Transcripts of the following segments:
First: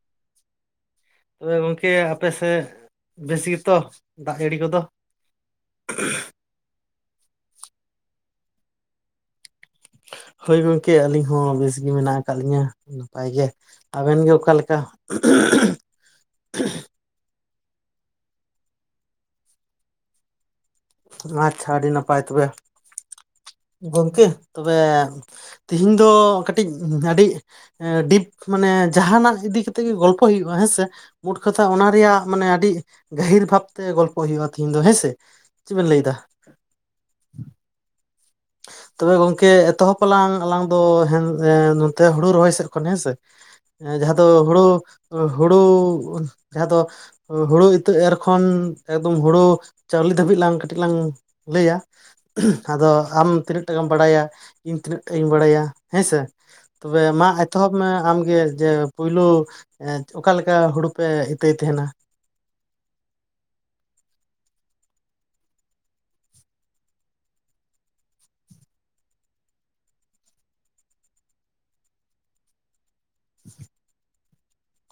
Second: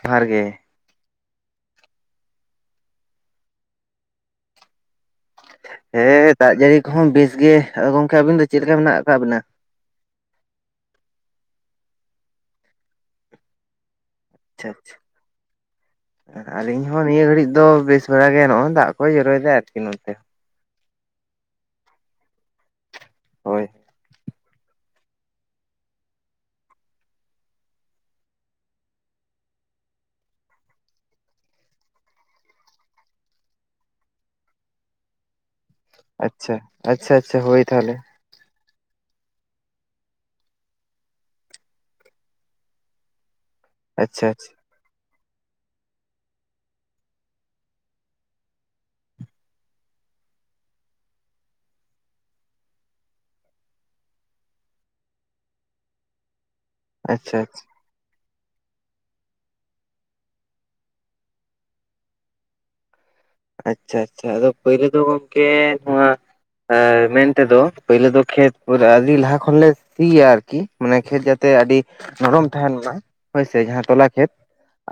ᱡᱚᱦᱟᱨ ᱜᱮ ᱛᱚᱵᱮ ᱜᱚᱝᱠᱮ ᱟᱯᱮ ᱥᱮᱫ ᱵᱮᱥ ᱜᱮᱛᱚ ᱫᱟᱜ ᱡᱟᱹᱲᱤ ᱠᱚᱫᱚ? ᱦᱮᱸ ᱫᱟᱜ ᱡᱟᱹᱲᱤ ᱠᱚᱦᱚᱸ ᱵᱮᱥ ᱜᱮ ᱟᱫᱚ ᱜᱚᱢᱠᱮ ᱟᱹᱵᱤᱱ ᱫᱚ ᱪᱮᱫ ᱞᱮᱠᱟ ᱢᱮᱱᱟᱜ ᱠᱟᱜ ᱵᱤᱱᱟ? ᱦᱳᱭ ᱜᱚᱝᱠᱮ ᱟᱹᱞᱤᱧ ᱦᱚᱸ ᱵᱮᱥ ᱜᱮ ᱢᱮᱱᱟᱜ ᱟᱠᱟᱫ ᱞᱤᱧᱟᱹ ᱱᱟᱯᱟᱭ ᱜᱮ ᱟᱵᱮᱱ ᱜᱮ ᱚᱠᱟᱞᱮ ᱞᱮᱠᱟ ᱟᱞᱤᱧ ᱦᱚᱸ ᱱᱤᱭᱟᱹ ᱜᱷᱟᱹᱲᱤᱡ ᱫᱚ ᱵᱮᱥ ᱵᱷᱟᱲᱟ ᱜᱮ ᱱᱚᱜ-ᱚᱭ ᱫᱟᱜ ᱠᱚᱭ ᱡᱚᱨᱚᱭᱮᱫᱟ ᱟᱨᱠᱤ ᱱᱚᱛᱮ᱾ ᱟᱪᱪᱷᱟ ᱟᱹᱰᱤ ᱱᱟᱯᱟᱭ ᱛᱚᱵᱮ ᱦᱳᱭ ᱜᱚᱢᱠᱮ ᱛᱚᱵᱮ ᱛᱮᱦᱤᱧ ᱫᱚ ᱠᱟᱹᱴᱤᱡ ᱟᱹᱰᱤ ᱰᱤᱯ ᱢᱟᱱᱮ ᱡᱟᱦᱟᱱᱟᱜ ᱤᱫᱤ ᱠᱟᱛᱮᱜ ᱜᱮ ᱜᱚᱞᱯᱚ ᱦᱩᱭᱩᱜ-ᱟ ᱦᱮᱸᱥᱮ᱾ ᱢᱳᱴ ᱠᱟᱛᱷᱟ ᱚᱱᱟ ᱨᱮᱭᱟᱜ ᱢᱟᱱᱮ ᱟᱹᱰᱤ ᱜᱟᱹᱦᱤᱨ ᱵᱷᱟᱵᱽᱛᱮ ᱜᱚᱞᱯᱚ ᱦᱩᱭᱩᱜ-ᱟ ᱛᱤᱦᱤᱧ ᱫᱚ ᱦᱮᱸᱥᱮ ᱪᱮᱫ ᱵᱮᱱ ᱞᱟᱹᱭ ᱫᱟ? ᱟᱪᱪᱷᱟ ᱟᱪᱪᱷᱟ ᱟᱪᱪᱷᱟ ᱦᱳᱭ ᱛᱟᱦᱚᱞᱮ ᱛᱚᱵᱮ ᱜᱚᱝᱠᱮ ᱮᱛᱚᱦᱚᱯ ᱟᱞᱟᱝ ᱟᱞᱟᱝ ᱫᱚ ᱦᱮᱱ ᱱᱚᱛᱮ ᱦᱩᱲᱩ ᱨᱚᱦᱚᱭ ᱥᱮᱫ ᱠᱷᱚᱱ ᱦᱮᱸᱥᱮ [inaudible] ᱡᱟᱦᱟᱸ ᱫᱚ ᱟᱪᱪᱷᱟ ᱦᱩᱲᱩ ᱦᱩᱲᱩ ᱡᱟᱦᱟᱸ ᱫᱚ ᱦᱩᱲᱩ ᱤᱛᱟᱹ ᱮᱨ ᱠᱷᱚᱱ ᱮᱠᱫᱚᱢ ᱦᱩᱲᱩ ᱪᱟᱣᱞᱮ ᱫᱷᱟᱹᱵᱤᱡ ᱞᱟᱝ ᱠᱟᱹᱴᱤᱡ ᱞᱟᱝ ᱞᱟᱹᱭ ᱟ ᱟᱫᱚ ᱟᱢ ᱛᱤᱱᱟᱹᱜ ᱴᱟᱠᱟᱢ ᱵᱟᱲᱟᱭᱟ ᱤᱧ ᱛᱤᱱᱟᱹᱜ ᱴᱟᱜ ᱤᱧ ᱵᱟᱲᱟᱭᱟ ᱦᱮᱸᱥᱮ ᱛᱚᱵᱮ ᱢᱟ ᱟᱪᱪᱷᱟ ᱟᱪᱪᱷᱟ ᱮᱛᱚᱦᱚᱵ ᱢᱟ ᱟᱢᱜᱮ ᱡᱮ ᱯᱩᱭᱞᱩ ᱮᱸ ᱚᱠᱟ ᱞᱮᱠᱟ ᱦᱩᱲᱩ ᱯᱮ ᱤᱛᱟᱹᱭ ᱛᱟᱦᱮᱸᱱᱟ? ᱟᱪᱪᱷᱟ ᱟᱪᱪᱷᱟ ᱟᱫᱚ ᱯᱳᱭᱞᱩ ᱫᱚ ᱜᱚᱝᱠᱮ ᱱᱚᱣᱟ ᱦᱮᱸ ᱢᱮᱱᱛᱮᱫᱚ ᱯᱟᱹᱭᱞᱟᱹ ᱫᱚ ᱠᱷᱮᱛ ᱯᱩᱨᱟᱹ ᱟᱹᱫᱤ ᱞᱟᱦᱟ ᱠᱷᱚᱱ ᱞᱮ ᱴᱷᱤᱠ ᱜᱮᱭᱟ ᱟᱨᱠᱤ ᱢᱟᱱᱮ ᱠᱷᱮᱛ ᱡᱟᱛᱮ ᱟᱹᱰᱤ ᱱᱚᱨᱚᱢ ᱛᱟᱦᱮᱸᱱ ᱢᱟᱭ, ᱦᱳᱭᱥᱮ ᱡᱟᱦᱟᱸ ᱴᱚᱞᱟ ᱠᱷᱮᱛ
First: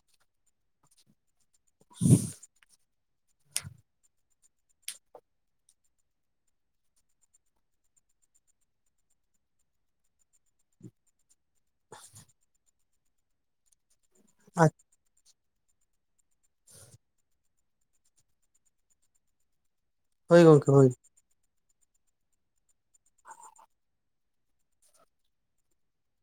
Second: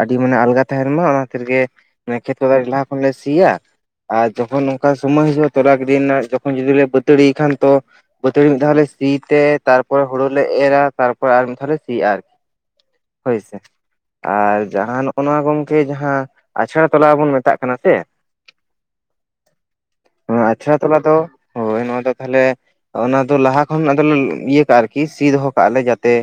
ᱟᱹᱰᱤ ᱢᱟᱱᱮ ᱟᱞᱜᱟ ᱛᱟᱦᱮᱸᱱ ᱢᱟ, ᱚᱱᱟ ᱠᱷᱟᱛᱤᱨ ᱜᱮ ᱢᱟᱱᱮ ᱠᱷᱮᱛ ᱠᱚᱨᱮ ᱞᱟᱦᱟ ᱠᱷᱚᱱ ᱞᱮ ᱥᱤᱭᱟ ᱟᱨ ᱡᱚᱠᱷᱚᱱ ᱱᱚᱝᱠᱟ ᱥᱚᱢᱚᱭ ᱦᱤᱡᱩᱜᱼᱟ ᱛᱚᱨᱟ ᱜᱤᱰᱤ ᱨᱮᱱᱟᱜ ᱡᱚᱠᱷᱚᱱ ᱡᱩᱫᱤ ᱞᱮ ᱵᱟᱹᱛᱟᱹᱲᱤᱭ ᱠᱷᱟᱱ ᱛᱚ ᱵᱟᱹᱛᱟᱹᱲᱤ ᱢᱤᱫ ᱫᱷᱟᱣ ᱞᱮ ᱥᱤ ᱛᱮ ᱛᱟᱨᱯᱚᱨ ᱦᱩᱲᱩ ᱞᱮ ᱮᱨᱼᱟ ᱛᱟᱨᱯᱚᱨ ᱟᱨ ᱢᱤᱫ ᱫᱷᱟᱣ ᱞᱮ ᱥᱤ ᱟᱨ- ᱦᱚᱭ ᱥᱮ, ᱟᱨ ᱡᱟᱦᱟᱸ ᱱᱚᱜᱼᱱᱚᱣᱟ ᱜᱚᱝᱠᱮ ᱡᱟᱦᱟᱸ ᱟᱪᱷᱲᱟ ᱛᱚᱞᱟ ᱵᱚᱱ ᱢᱮᱛᱟᱜ ᱠᱟᱱᱟ ᱪᱮ, ᱦᱳᱭ ᱚᱱᱟ ᱜᱚᱝᱠᱮ ᱟᱪᱷᱲᱟ ᱦᱳᱭ ᱛᱚᱞᱟ ᱫᱚ ᱦᱳᱭ ᱱᱚᱣᱟ ᱫᱚ ᱛᱟᱦᱮᱞᱮ ᱚᱱᱟ ᱫᱚ ᱞᱟᱦᱟ ᱠᱷᱚᱱ ᱟᱫᱚ ᱞᱮ ᱞᱮ ᱤᱭᱟᱹ ᱠᱟᱜᱼᱟ ᱟᱨᱠᱤ ᱥᱤ ᱫᱚᱦᱚ ᱠᱟᱜ ᱞᱮ ᱡᱟᱛᱮ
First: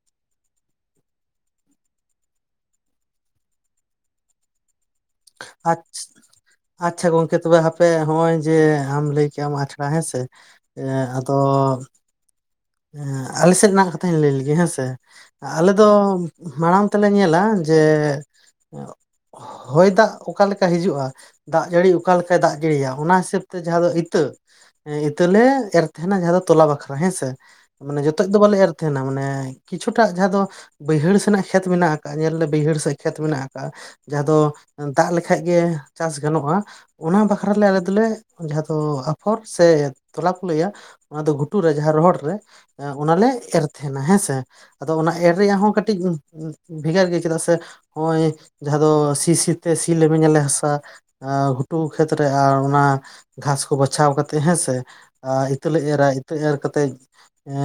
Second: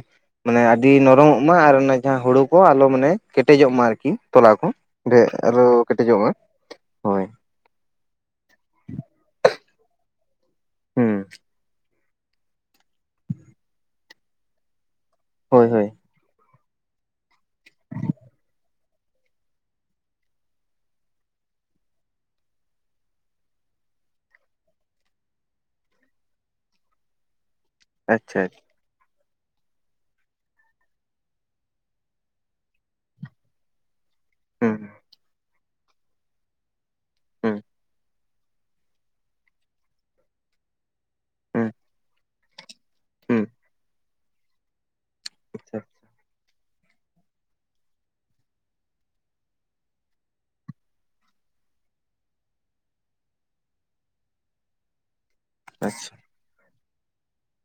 ᱢᱟᱱᱮ ᱟᱹᱰᱤ ᱱᱚᱨᱚᱢᱚᱜ ᱢᱟ ᱟᱨ ᱚᱱᱟ ᱡᱟᱦᱟᱸ ᱦᱩᱲᱩ ᱠᱚ ᱟᱞᱚ ᱢᱟᱱᱮ ᱠᱮᱴᱮᱡᱚᱜ ᱢᱟ ᱟᱨᱠᱤ ᱛᱚᱞᱟ ᱠᱚ ᱰᱮᱜ ᱟᱞᱚ ᱟᱪᱪᱷᱟ ᱠᱮᱴᱮᱡᱚᱜ ᱢᱟ᱾ ᱟᱪᱪᱷᱟ ᱦᱳᱭ ᱜᱚᱝᱠᱮ ᱛᱚᱵᱮ ᱦᱟᱯᱮ ᱦᱚᱸᱜᱼᱚᱭ ᱡᱮ ᱟᱢ ᱞᱟᱹᱭ ᱠᱮᱜᱼᱟᱢ ᱟᱪᱷᱲᱟ ᱦᱮᱸᱥᱮ, ᱮᱸ ᱦᱩᱸ ᱟᱫᱚᱻᱻ ᱦᱮᱸ ᱟᱞᱮ ᱥᱮᱫ ᱨᱮᱱᱟᱜ ᱠᱟᱛᱷᱟᱧ ᱞᱟᱹᱭ ᱞᱮᱜᱮ ᱦᱮᱸᱥᱮ ᱦᱳᱭ ᱟᱞᱮ ᱫᱚᱻᱻ ᱦᱳᱭ ᱢᱟᱲᱟᱝ ᱛᱮᱞᱮ ᱧᱮᱞᱟ ᱡᱮ ᱦᱚᱻᱭ ᱫᱟᱜ ᱚᱠᱟᱞᱮᱠᱟ ᱦᱤᱡᱩᱜᱼᱟᱻᱻ ᱫᱟᱜ ᱡᱟᱹᱲᱤ ᱚᱠᱟ ᱞᱮᱠᱟᱭ ᱫᱟᱜ ᱡᱟᱹᱲᱤᱭᱟ ᱚᱱᱟ ᱦᱤᱥᱟᱹᱵ ᱛᱮ ᱡᱟᱦᱟᱸ ᱫᱚ ᱤᱛᱟᱹ, ᱮᱸ ᱤᱛᱟᱹ ᱞᱮ ᱮᱨ ᱛᱟᱦᱮᱸᱱᱟ ᱡᱟᱦᱟᱸ ᱫᱚ ᱛᱚᱞᱟ ᱵᱟᱠᱷᱨᱟ ᱦᱮᱸᱥᱮ᱾ ᱢᱟᱱᱮ ᱡᱚᱛᱚᱡ ᱫᱚ ᱟᱪᱪᱷᱟ ᱵᱟᱞᱮ ᱮᱨ ᱛᱟᱦᱮᱸᱱᱟ ᱢᱟᱱᱮ ᱠᱤᱪᱷᱩ ᱴᱟᱜ ᱡᱟᱦᱟᱸ ᱫᱚ ᱵᱟᱹᱭᱦᱟᱹᱲ ᱥᱮᱱᱟᱜ ᱠᱷᱮᱛ ᱢᱮᱱᱟᱜ ᱟᱠᱟᱜᱼᱟ ᱧᱮᱞ ᱞᱮ ᱵᱟᱹᱭᱦᱟᱹᱲ ᱥᱮᱫ ᱠᱷᱮᱛ ᱢᱮᱱᱟᱜ ᱟᱠᱟᱫᱼᱟ ᱡᱟᱦᱟᱸ ᱫᱚᱻᱻ ᱦᱩᱸ ᱫᱟᱜ ᱞᱮᱠᱷᱟᱡ ᱜᱮ ᱪᱟᱥ ᱜᱟᱱᱚᱜᱼᱟ ᱚᱱᱟ ᱵᱟᱠᱷᱨᱟ ᱦᱩᱸ ᱞᱮ ᱟᱞᱮ ᱫᱚᱞᱮᱻᱼ ᱡᱟᱦᱟᱸ ᱫᱚ ᱟᱯᱷᱚᱨ ᱥᱮ ᱛᱚᱞᱟ ᱠᱚ ᱞᱟᱹᱭᱟ ᱚᱱᱟ ᱫᱚ ᱜᱷᱩᱴᱩ ᱦᱩᱸ ᱨᱮ ᱡᱟᱦᱟᱸ ᱨᱚᱦᱚᱲ ᱨᱮᱻᱻ ᱮᱸ ᱚᱱᱟᱞᱮ ᱦᱩᱸ ᱮᱨ ᱛᱟᱦᱮᱸᱱᱟ ᱦᱮᱸᱥᱮ ᱟᱫᱚ ᱚᱱᱟ ᱮᱨ ᱨᱮᱭᱟᱜ ᱦᱚᱸ ᱠᱟᱹᱴᱤᱡᱻᱻ ᱵᱷᱮᱜᱟᱨ ᱜᱮ ᱪᱮᱫᱟᱜ ᱥᱮ ᱱᱚᱜᱼᱚᱭ ᱡᱟᱦᱟᱸ ᱫᱚ ᱥᱤ ᱥᱤᱛᱮ ᱥᱤ ᱞᱮᱢᱮᱧᱟᱞᱮ ᱦᱟᱥᱟᱼᱻ ᱟ ᱜᱷᱩᱴᱩ ᱠᱷᱮᱛ ᱨᱮ ᱟᱨ ᱚᱱᱟ ᱜᱷᱟᱥ ᱠᱚ ᱵᱟᱪᱷᱟᱣ ᱠᱟᱛᱮ ᱦᱮᱸᱥᱮᱻ ᱟ ᱤᱛᱟᱹ ᱞᱮ ᱮᱨᱟ, ᱟᱪᱪᱷᱟ ᱤᱛᱟᱹ ᱮᱨ ᱠᱟᱛᱮᱡᱻᱻ ᱮᱸ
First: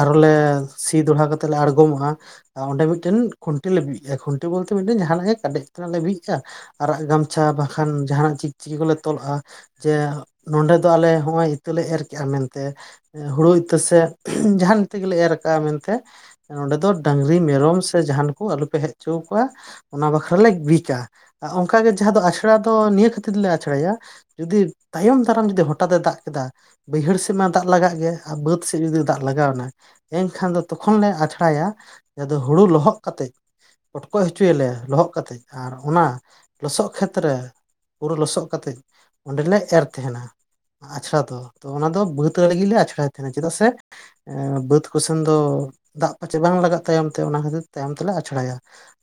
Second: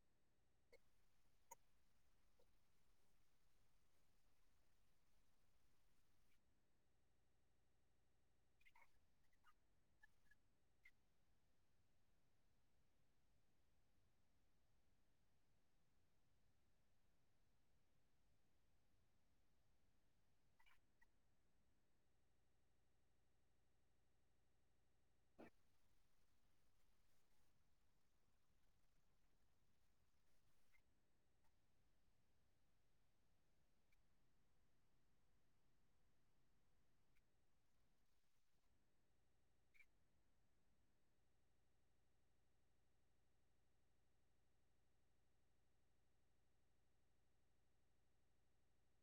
ᱟᱨ ᱦᱚᱞᱮ ᱥᱤ ᱫᱚᱲᱦᱟ ᱠᱟᱛᱮ ᱞᱮ ᱟᱬᱜᱚᱢᱚᱜᱼᱟ᱾ ᱟ ᱚᱸᱰᱮ ᱢᱤᱫᱴᱮᱱ ᱠᱷᱩᱱᱴᱤ ᱞᱮ ᱵᱤᱫ ᱠᱟᱜᱼᱟ, ᱠᱷᱩᱱᱴᱤ ᱵᱚᱞᱛᱮ ᱢᱤᱫᱴᱮᱱ ᱡᱟᱦᱟᱸᱱᱟᱜ ᱜᱮ ᱠᱟᱰᱮᱡ ᱛᱟᱱᱟᱜ ᱞᱮ ᱵᱤᱫ ᱠᱟᱜ, ᱟᱨᱟᱜ ᱜᱟᱢᱪᱷᱟ ᱵᱟᱠᱷᱟᱱ ᱡᱟᱦᱟᱸᱱᱟᱜ ᱪᱤᱠ ᱪᱤᱠᱤ ᱠᱚᱞᱮ ᱛᱚᱞ ᱞᱟᱜᱼᱟ, ᱡᱮ ᱱᱚᱸᱰᱮ ᱫᱚ ᱟᱞᱮ ᱦᱚᱸᱜᱼᱚᱭ ᱤᱛᱟᱹ ᱞᱮ ᱮᱨ ᱠᱮᱜᱼᱟ ᱢᱮᱱᱛᱮ, ᱦᱩᱲᱩᱭ ᱤᱛᱟᱹ ᱥᱮ [unintelligible] ᱡᱟᱦᱟᱸᱱ ᱤᱛᱟᱹ ᱜᱮᱞᱮ ᱮᱨ ᱟᱠᱟᱼᱟ ᱢᱮᱱᱛᱮ ᱱᱚᱰᱮ ᱫᱚ ᱰᱟᱺᱜᱽᱨᱤ, ᱢᱮᱨᱚᱢ ᱥᱮ ᱡᱟᱦᱟᱸᱱ ᱠᱚ ᱟᱹᱞᱩ ᱯᱮ ᱦᱮᱡ ᱚᱪᱚ ᱟᱠᱚᱣᱟ ᱚᱱᱟ ᱵᱟᱠᱷᱨᱟ ᱞᱮ ᱵᱤᱪᱼᱟ, ᱟ ᱚᱸᱠᱟ ᱜᱮ ᱡᱟᱦᱟᱸ ᱫᱚ ᱟᱥᱲᱟ ᱫᱚ ᱱᱤᱭᱟᱹ ᱠᱷᱟᱹᱛᱤᱨ ᱞᱮ ᱟᱪᱷᱲᱟᱭᱟ ᱡᱩᱫᱤ ᱛᱟᱭᱚᱢ ᱫᱟᱨᱟᱢ ᱡᱩᱫᱤ ᱦᱚᱴᱟᱛ ᱮ ᱫᱟᱜ ᱠᱮᱫᱟ ᱵᱟᱹᱭᱦᱟᱹᱲ ᱥᱮᱫ ᱢᱟ ᱫᱟᱜ ᱞᱟᱜᱟᱜ ᱜᱮᱭᱟ, ᱟ ᱵᱟᱹᱫᱽ ᱥᱮᱡ ᱡᱩᱫᱤ ᱫᱟᱜ ᱞᱟᱜᱟᱣᱮᱱᱟ ᱮᱸᱠᱷᱟᱱ ᱫᱚ ᱛᱚᱠᱷᱚᱱ ᱞᱮ ᱟᱪᱷᱲᱟᱭᱟ ᱡᱟ ᱫᱚ ᱦᱩᱲᱩ ᱞᱚᱦᱚᱫ ᱠᱟᱛᱮᱡ ᱯᱚᱴᱠᱚᱡ ᱦᱚᱪᱚᱭᱟᱞᱮ ᱞᱚᱦᱚᱜ ᱠᱟᱛᱮᱡ ᱟᱨ ᱚᱱᱟ ᱞᱚᱥᱚᱜ ᱠᱷᱮᱛ ᱨᱮ ᱯᱩᱨᱟᱹ ᱞᱚᱥᱚᱜ ᱠᱟᱛᱮᱡ ᱚᱸᱰᱮ ᱞᱮ ᱮᱨ ᱛᱟᱦᱮᱸᱱᱟ᱾ ᱟᱪᱷᱲᱟ ᱫᱚ ᱛᱚ ᱚᱱᱟ ᱫᱚ ᱵᱟᱹᱫᱽ ᱟᱲᱮ ᱜᱮᱞᱮ ᱟᱪᱷᱲᱟᱭ ᱛᱟᱦᱮᱸᱱᱟ ᱪᱮᱫᱟᱜ ᱥᱮ ᱮᱸ ᱵᱟᱹᱫᱽ ᱠᱚᱥᱮᱱ ᱫᱚ ᱫᱟᱜ ᱯᱟᱪᱷᱮ ᱵᱟᱝ ᱞᱟᱜᱟᱜ ᱛᱟᱭᱚᱢ ᱛᱮ ᱚᱱᱟ ᱠᱷᱟᱹᱛᱤᱨ ᱛᱟᱭᱚᱢ ᱛᱮᱞᱮ ᱟᱪᱷᱲᱟᱭᱟ᱾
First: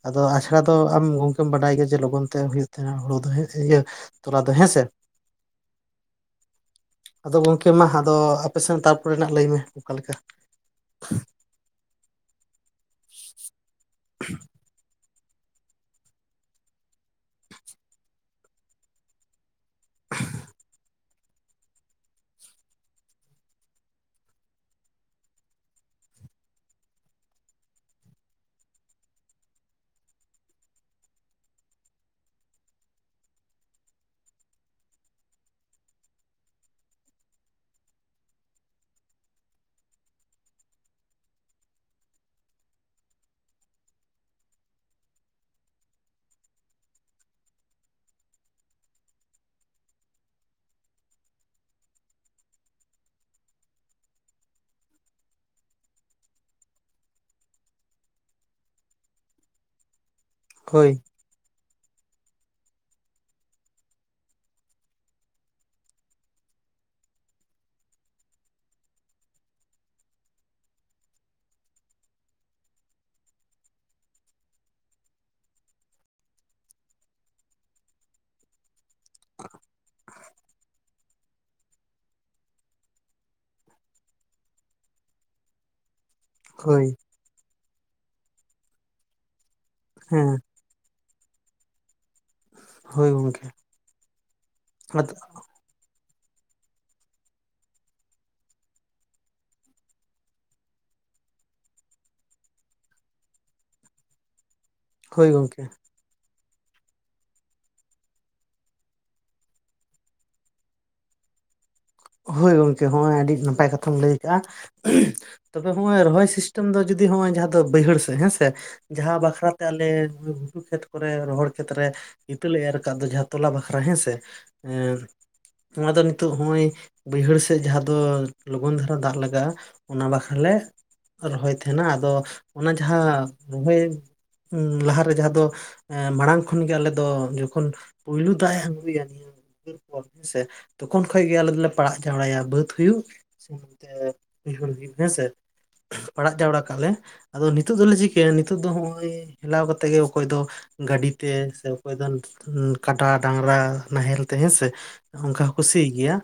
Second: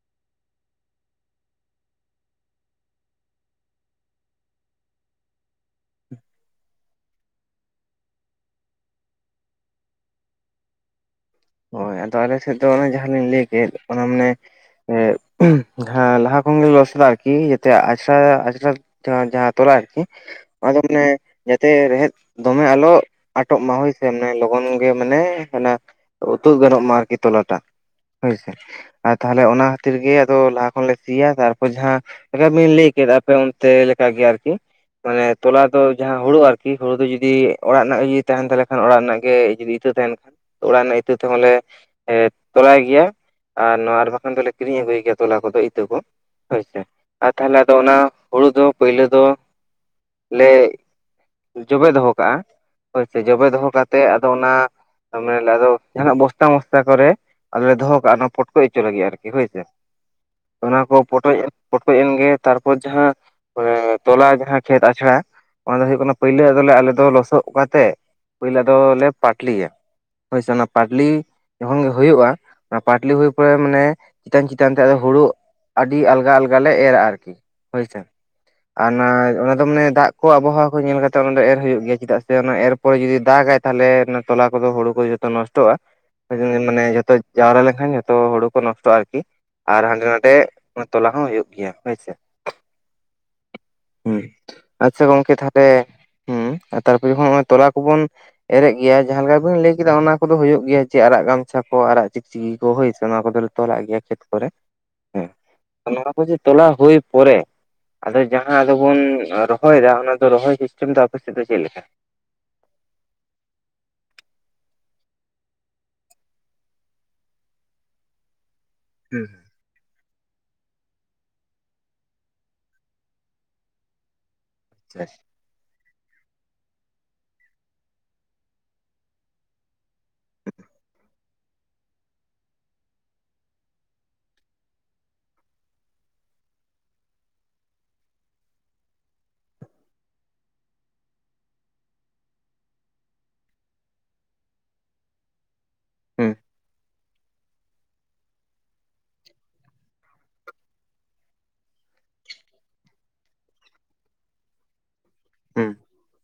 ᱟᱫᱚ ᱟᱪᱲᱟ ᱫᱚ ᱟᱢ ᱜᱚᱝᱠᱮᱢ ᱵᱟᱰᱟᱭ ᱜᱮᱭᱟ ᱡᱮ ᱞᱚᱜᱚᱱ ᱛᱮ ᱦᱩᱭᱩᱜ ᱛᱟᱦᱮᱸᱱᱟ ᱦᱩᱲᱳ ᱫᱚ ᱦᱮᱸᱥᱮ, ᱤᱭᱟᱹ ᱛᱚᱞᱟ ᱫᱚ ᱦᱮᱸᱥᱮ? [inaudible] ᱟᱫᱚ ᱜᱚᱝᱠᱮ ᱢᱟ ᱟᱫᱚ ᱟᱯᱮ ᱥᱮᱱ ᱛᱟᱨᱯᱚᱨᱮ ᱞᱟᱹᱭ ᱢᱮ ᱚᱱᱠᱟ ᱞᱮᱠᱟ᱾ ᱦᱳᱭ ᱟᱫᱚ ᱟᱞᱮ ᱥᱮᱫ ᱫᱚ ᱚᱱᱮ ᱡᱟᱦᱟᱸ ᱞᱤᱧ ᱞᱟᱹᱭ ᱠᱮᱫ ᱚᱱᱟ ᱢᱟᱱᱮ ᱮᱸ ᱡᱟᱦᱟ ᱞᱟᱦᱟ ᱠᱷᱚᱱ ᱜᱮ ᱞᱚᱥᱟ ᱟᱨᱠᱤ ᱡᱟᱛᱮ ᱟᱪᱲᱟ ᱟᱪᱲᱟ ᱡᱟᱦᱟᱸ ᱡᱟᱦᱟᱸ ᱛᱚᱞᱟ ᱟᱨᱠᱤ ᱚᱱᱟ ᱫᱚ ᱢᱟᱱᱮ ᱡᱟᱛᱮ ᱨᱮᱦᱮᱫ ᱫᱚᱢᱮ ᱟᱞᱚ ᱟᱴᱚᱜ ᱢᱟ ᱦᱳᱭ ᱥᱮ ᱢᱟᱱᱮ ᱞᱚᱜᱚᱱ ᱜᱮ ᱢᱟᱱᱮ ᱚᱱᱟ ᱛᱩᱫ ᱜᱟᱱᱚᱜ ᱢᱟ ᱟᱨᱠᱤ ᱛᱚᱞᱟᱴᱟ ᱦᱳᱭᱥᱮ᱾ ᱟᱨ ᱛᱟᱦᱚᱞᱮ ᱚᱱᱟ ᱠᱷᱟᱹᱛᱤᱨ ᱜᱮ ᱟᱫᱚ ᱞᱟᱦᱟ ᱠᱷᱚᱱᱞᱮ ᱥᱤᱭᱟ ᱛᱟᱨᱯᱚᱨ ᱡᱟᱦᱟᱸ ᱚᱱᱮᱵᱤᱱ ᱞᱟᱹᱭ ᱠᱮᱫᱟ ᱟᱯᱮ ᱚᱱᱛᱮ ᱞᱮᱠᱟᱜᱮ ᱟᱨᱠᱤ ᱢᱟᱱᱮ ᱛᱚᱞᱟ ᱫᱚ ᱡᱟᱦᱟᱸ ᱦᱩᱲᱩ ᱟᱨᱠᱤ ᱦᱩᱲᱩ ᱫᱚ ᱡᱩᱫᱤ ᱚᱲᱟᱜ ᱨᱮᱱᱟᱜ ᱜᱮ ᱡᱩᱫᱤ ᱛᱟᱦᱮᱱ ᱛᱟᱦᱚᱞᱮ ᱠᱷᱟᱱ ᱚᱲᱟᱜ ᱨᱮᱱᱟᱜ ᱜᱮ ᱡᱩᱫᱤ ᱤᱛᱟᱹ ᱛᱟᱦᱮᱱ ᱠᱷᱟᱱ ᱚᱲᱟᱜ ᱨᱮᱱᱟᱜ ᱤᱛᱟᱹ ᱛᱮᱦᱚᱸᱞᱮ ᱛᱚᱞᱟᱭ ᱜᱮᱭᱟ᱾ ᱟᱨ ᱱᱚᱣᱟ ᱟᱨ ᱵᱟᱠᱷᱟᱱ ᱫᱚᱞᱮ ᱠᱤᱨᱤᱧ ᱟᱹᱜᱩᱭ ᱜᱮᱭᱟ ᱛᱚᱞᱟ ᱠᱚᱫᱚ ᱤᱛᱟᱹ ᱠᱚ᱾ ᱦᱳᱭᱥᱮ ᱟᱨ ᱛᱟᱦᱚᱞᱮ ᱟᱫᱚ ᱚᱱᱟ ᱦᱩᱲᱩ ᱫᱚ ᱯᱳᱭᱞᱳ ᱫᱚ ᱞᱮ ᱡᱚᱵᱮ ᱫᱚᱦᱚ ᱠᱟᱜ-ᱟ ᱦᱳᱭᱥᱮ ᱡᱚᱵᱮ ᱫᱚᱦᱚ ᱠᱟᱛᱮᱫ ᱟᱫᱚ ᱚᱱᱟᱢ ᱢᱟᱱᱮ ᱟᱫᱚ ᱡᱟᱦᱟᱱᱟᱜ ᱵᱚᱥᱛᱟ ᱢᱚᱥᱛᱟ ᱠᱚᱨᱮ ᱟᱨ ᱞᱮ ᱫᱚᱦᱚ ᱠᱟ-ᱟ ᱚᱱᱟ ᱯᱚᱴᱠᱚ ᱦᱚᱪᱚ ᱞᱟᱹᱜᱤᱫ ᱟᱨᱠᱤ ᱦᱳᱭᱥᱮ᱾ ᱚᱱᱟ ᱠᱚ ᱦᱳᱭ ᱯᱚᱴᱚᱡ ᱯᱚᱴᱠᱚᱡ ᱮᱱᱜᱮ ᱛᱟᱨᱯᱚᱨ ᱡᱟᱦᱟᱸ ᱛᱚᱞᱟ ᱡᱟᱦᱟᱸ ᱠᱷᱮᱛ ᱟᱪᱲᱟ ᱚᱱᱟ ᱫᱚ ᱦᱩᱭᱩᱜ ᱠᱟᱱᱟ ᱯᱳᱭᱞᱳ ᱫᱚᱞᱮ ᱟᱞᱮ ᱫᱚ ᱞᱚᱥᱚᱫ ᱠᱟᱛᱮᱫ ᱯᱳᱭᱞᱳ ᱫᱚᱞᱮ ᱯᱟᱴᱞᱤᱭᱟ ᱦᱳᱭ ᱥᱮ ᱯᱟᱴᱞᱤ ᱡᱚᱠᱷᱚᱱ ᱜᱮ ᱦᱩᱭᱩᱜ-ᱟ ᱯᱟᱴᱞᱤ ᱦᱩᱭ ᱯᱚᱨᱮ ᱢᱟᱱᱮ ᱪᱮᱛᱟᱱ ᱪᱮᱛᱟᱱ ᱛᱮ ᱦᱩᱲᱩ ᱟᱹᱰᱤ ᱟᱞᱜᱟ ᱟᱞᱜᱟ ᱞᱮ ᱮᱨᱟ ᱟᱨᱠᱤ ᱦᱳᱭᱥᱮ ᱟᱨ ᱚᱱᱟ ᱚᱱᱟ ᱫᱚ ᱢᱟᱱᱮ ᱫᱟᱜ ᱠᱚ ᱟᱵᱚᱦᱟᱣᱟ ᱠᱚ ᱧᱮᱞ ᱠᱟᱛᱮᱜ ᱚᱱᱟ ᱫᱚ ᱮᱨ ᱦᱩᱭᱩᱜ ᱜᱮᱭᱟ ᱪᱮᱫᱟᱜ ᱥᱮ ᱚᱱᱟ ᱮᱨ ᱯᱚᱨᱮ ᱡᱩᱫᱤ ᱫᱟᱜᱟᱭ ᱛᱟᱦᱚᱞᱮ ᱛᱚᱞᱟ ᱠᱚᱫᱚ ᱦᱩᱲᱩ ᱠᱚ ᱡᱚᱛᱚ ᱱᱚᱥ ᱱᱚᱥᱴᱚᱜ-ᱟ ᱢᱟᱱᱮ ᱦᱳᱭ ᱡᱷᱚᱛᱚ ᱡᱟᱣᱨᱟ ᱞᱮᱱᱠᱷᱟᱱ ᱡᱷᱚᱛᱚ ᱦᱩᱲᱩ ᱠᱚ ᱱᱚᱥᱴᱚᱜ-ᱟ ᱟᱨᱠᱤ ᱟᱨ ᱦᱟᱸᱰᱮ ᱱᱟᱰᱮ ᱦᱮᱸ ᱛᱚᱞᱟ ᱦᱚᱸ ᱦᱩᱭᱩᱜ ᱜᱮᱭᱟ᱾ ᱦᱳᱭ ᱥᱮ ᱦᱳᱭ ᱜᱚᱝᱠᱮ ᱦᱩᱸ ᱟᱪᱪᱷᱟ ᱟᱫᱚ ᱜᱚᱝᱠᱮ ᱛᱟ ᱦᱩᱸ ᱛᱟᱨᱯᱚᱨᱮ ᱦᱚᱸᱜ-ᱚᱭ ᱛᱚᱞᱟ ᱠᱚᱵᱚᱱ ᱮᱨᱮᱜ ᱜᱮᱭᱟ ᱡᱟᱦᱟᱸ ᱞᱮᱠᱟ ᱵᱤᱱ ᱞᱟᱹᱭ ᱠᱮᱫᱟ ᱚᱱᱟ ᱠᱚᱫᱚ ᱦᱩᱭᱩᱜ ᱜᱮᱭᱟ ᱡᱮ ᱟᱨᱟᱜ ᱜᱟᱢᱪᱷᱟ ᱠᱚ ᱟᱨᱟᱜ ᱪᱤᱠᱪᱤᱠᱤ ᱠᱚ ᱦᱳᱭ ᱥᱮ ᱚᱱᱟ ᱠᱚᱫᱚᱞᱮ ᱛᱚᱞᱟᱜ ᱜᱮᱭᱟ ᱠᱷᱮᱛ ᱠᱚᱨᱮ ᱦᱮᱸ᱾ ᱦᱳᱭ ᱜᱚᱝᱠᱮ ᱱᱚᱣᱟ ᱠᱚ ᱡᱮ ᱛᱚᱞᱟ ᱦᱩᱭ ᱯᱚᱨᱮ, ᱟᱫᱚ ᱡᱟᱦᱟᱸ ᱟᱫᱚ ᱵᱚᱱ ᱨᱚᱦᱚᱭ ᱮᱫᱟ ᱚᱱᱟ ᱫᱚ ᱨᱚᱦᱚᱭ ᱥᱤᱥᱴᱮᱢ ᱫᱚ ᱟᱯᱮ ᱥᱮᱫ ᱫᱚ ᱪᱮᱫ ᱞᱮᱠᱟ? ᱦᱳᱭ ᱜᱚᱝᱠᱮ ᱦᱚᱸᱜ-ᱚᱭ ᱟᱹᱰᱤ ᱱᱟᱯᱟᱭ ᱠᱟᱛᱷᱟᱢ ᱞᱟᱹᱭ ᱠᱟᱜ-ᱟ᱾ ᱛᱚᱵᱮ ᱦᱚᱸᱜ-ᱚᱭ ᱨᱚᱦᱚᱭ ᱥᱤᱥᱴᱮᱢ ᱫᱚ ᱡᱩᱫᱤ ᱦᱚᱸᱜ-ᱚᱭ ᱡᱟᱦᱟᱸ ᱫᱚ ᱵᱟᱹᱭᱦᱟᱹᱲ ᱥᱮᱫ ᱦᱮᱸ ᱥᱮ ᱡᱟᱦᱟᱸ ᱦᱩᱸ ᱵᱟᱠᱷᱨᱟ ᱛᱟᱞᱮ ᱜᱷᱩᱴᱩ ᱠᱷᱮᱛ ᱠᱚᱨᱮ ᱨᱚᱦᱚᱲ ᱠᱷᱮᱛᱨᱮ ᱤᱛᱟᱹ ᱞᱮ ᱮᱨ ᱠᱟᱫ ᱫᱚ ᱡᱟᱦᱟᱸ ᱛᱚᱞᱟ ᱵᱟᱠᱷᱨᱟ ᱦᱮᱸ ᱥᱮ ᱦᱮᱸ ᱱᱚᱣᱟ ᱫᱚ ᱱᱤᱛᱚᱜ ᱦᱚᱸᱜ-ᱚᱭ ᱵᱟᱹᱭᱦᱟᱹᱲ ᱥᱮᱫ ᱡᱟᱦᱟᱸ ᱫᱚ ᱞᱚᱜᱚᱱ ᱫᱷᱟᱨᱟ ᱫᱟᱜ ᱞᱟᱜᱟᱜ-ᱟ ᱚᱱᱟ ᱵᱟᱠᱷᱨᱟ ᱞᱮ ᱨᱚᱦᱚᱭ ᱛᱟᱦᱮᱱᱟ, ᱟᱫᱚ ᱚᱱᱟ ᱡᱟᱦᱟᱸ ᱨᱚᱦᱚᱭ ᱞᱟᱦᱟᱨᱮ ᱡᱟᱦᱟᱸ ᱫᱚ ᱢᱟᱲᱟᱝ ᱠᱷᱚᱱᱜᱮ ᱟᱞᱮ ᱫᱚ ᱡᱚᱠᱷᱚᱱ ᱯᱳᱭᱞᱳ ᱫᱟᱜ ᱮ ᱟᱜᱩᱭᱟ ᱱᱤᱭᱟᱹ ᱦᱮᱸ ᱥᱮ ᱛᱚᱠᱷᱚᱱ ᱠᱷᱚᱡ ᱜᱮ ᱟᱞᱮ ᱫᱚᱞᱮ ᱯᱟᱲᱟᱜ ᱡᱟᱣᱨᱟᱭᱟ ᱵᱟᱹᱫ ᱦᱩᱭᱩᱜ ᱥᱮ ᱱᱚᱛᱮ ᱩᱭᱦᱟᱹᱨ ᱦᱩᱭᱩᱜ ᱦᱮᱸᱥᱮ ᱯᱟᱲᱟᱜ ᱡᱟᱣᱨᱟ ᱠᱟᱜ ᱞᱮ ᱟᱫᱚ ᱱᱤᱛᱚᱜ ᱫᱚᱞᱮ ᱪᱤᱠᱟᱹᱭᱟ ᱱᱤᱛᱚᱜ ᱫᱚ ᱱᱚᱜ-ᱚᱭ ᱦᱮᱞᱟᱣ ᱠᱟᱛᱮᱫ ᱜᱮ ᱚᱠᱚᱭ ᱫᱚ ᱜᱟᱹᱰᱤ ᱛᱮ ᱥᱮ ᱚᱠᱚᱭ ᱫᱚ ᱠᱟᱰᱟ ᱰᱟᱝᱨᱟ ᱱᱟᱦᱮᱞ ᱛᱮ ᱦᱮᱸᱥᱮ ᱚᱱᱠᱟ ᱦᱚᱸ ᱦᱩᱸ ᱦᱩᱸ ᱠᱩᱥᱤᱭ ᱜᱮᱭᱟ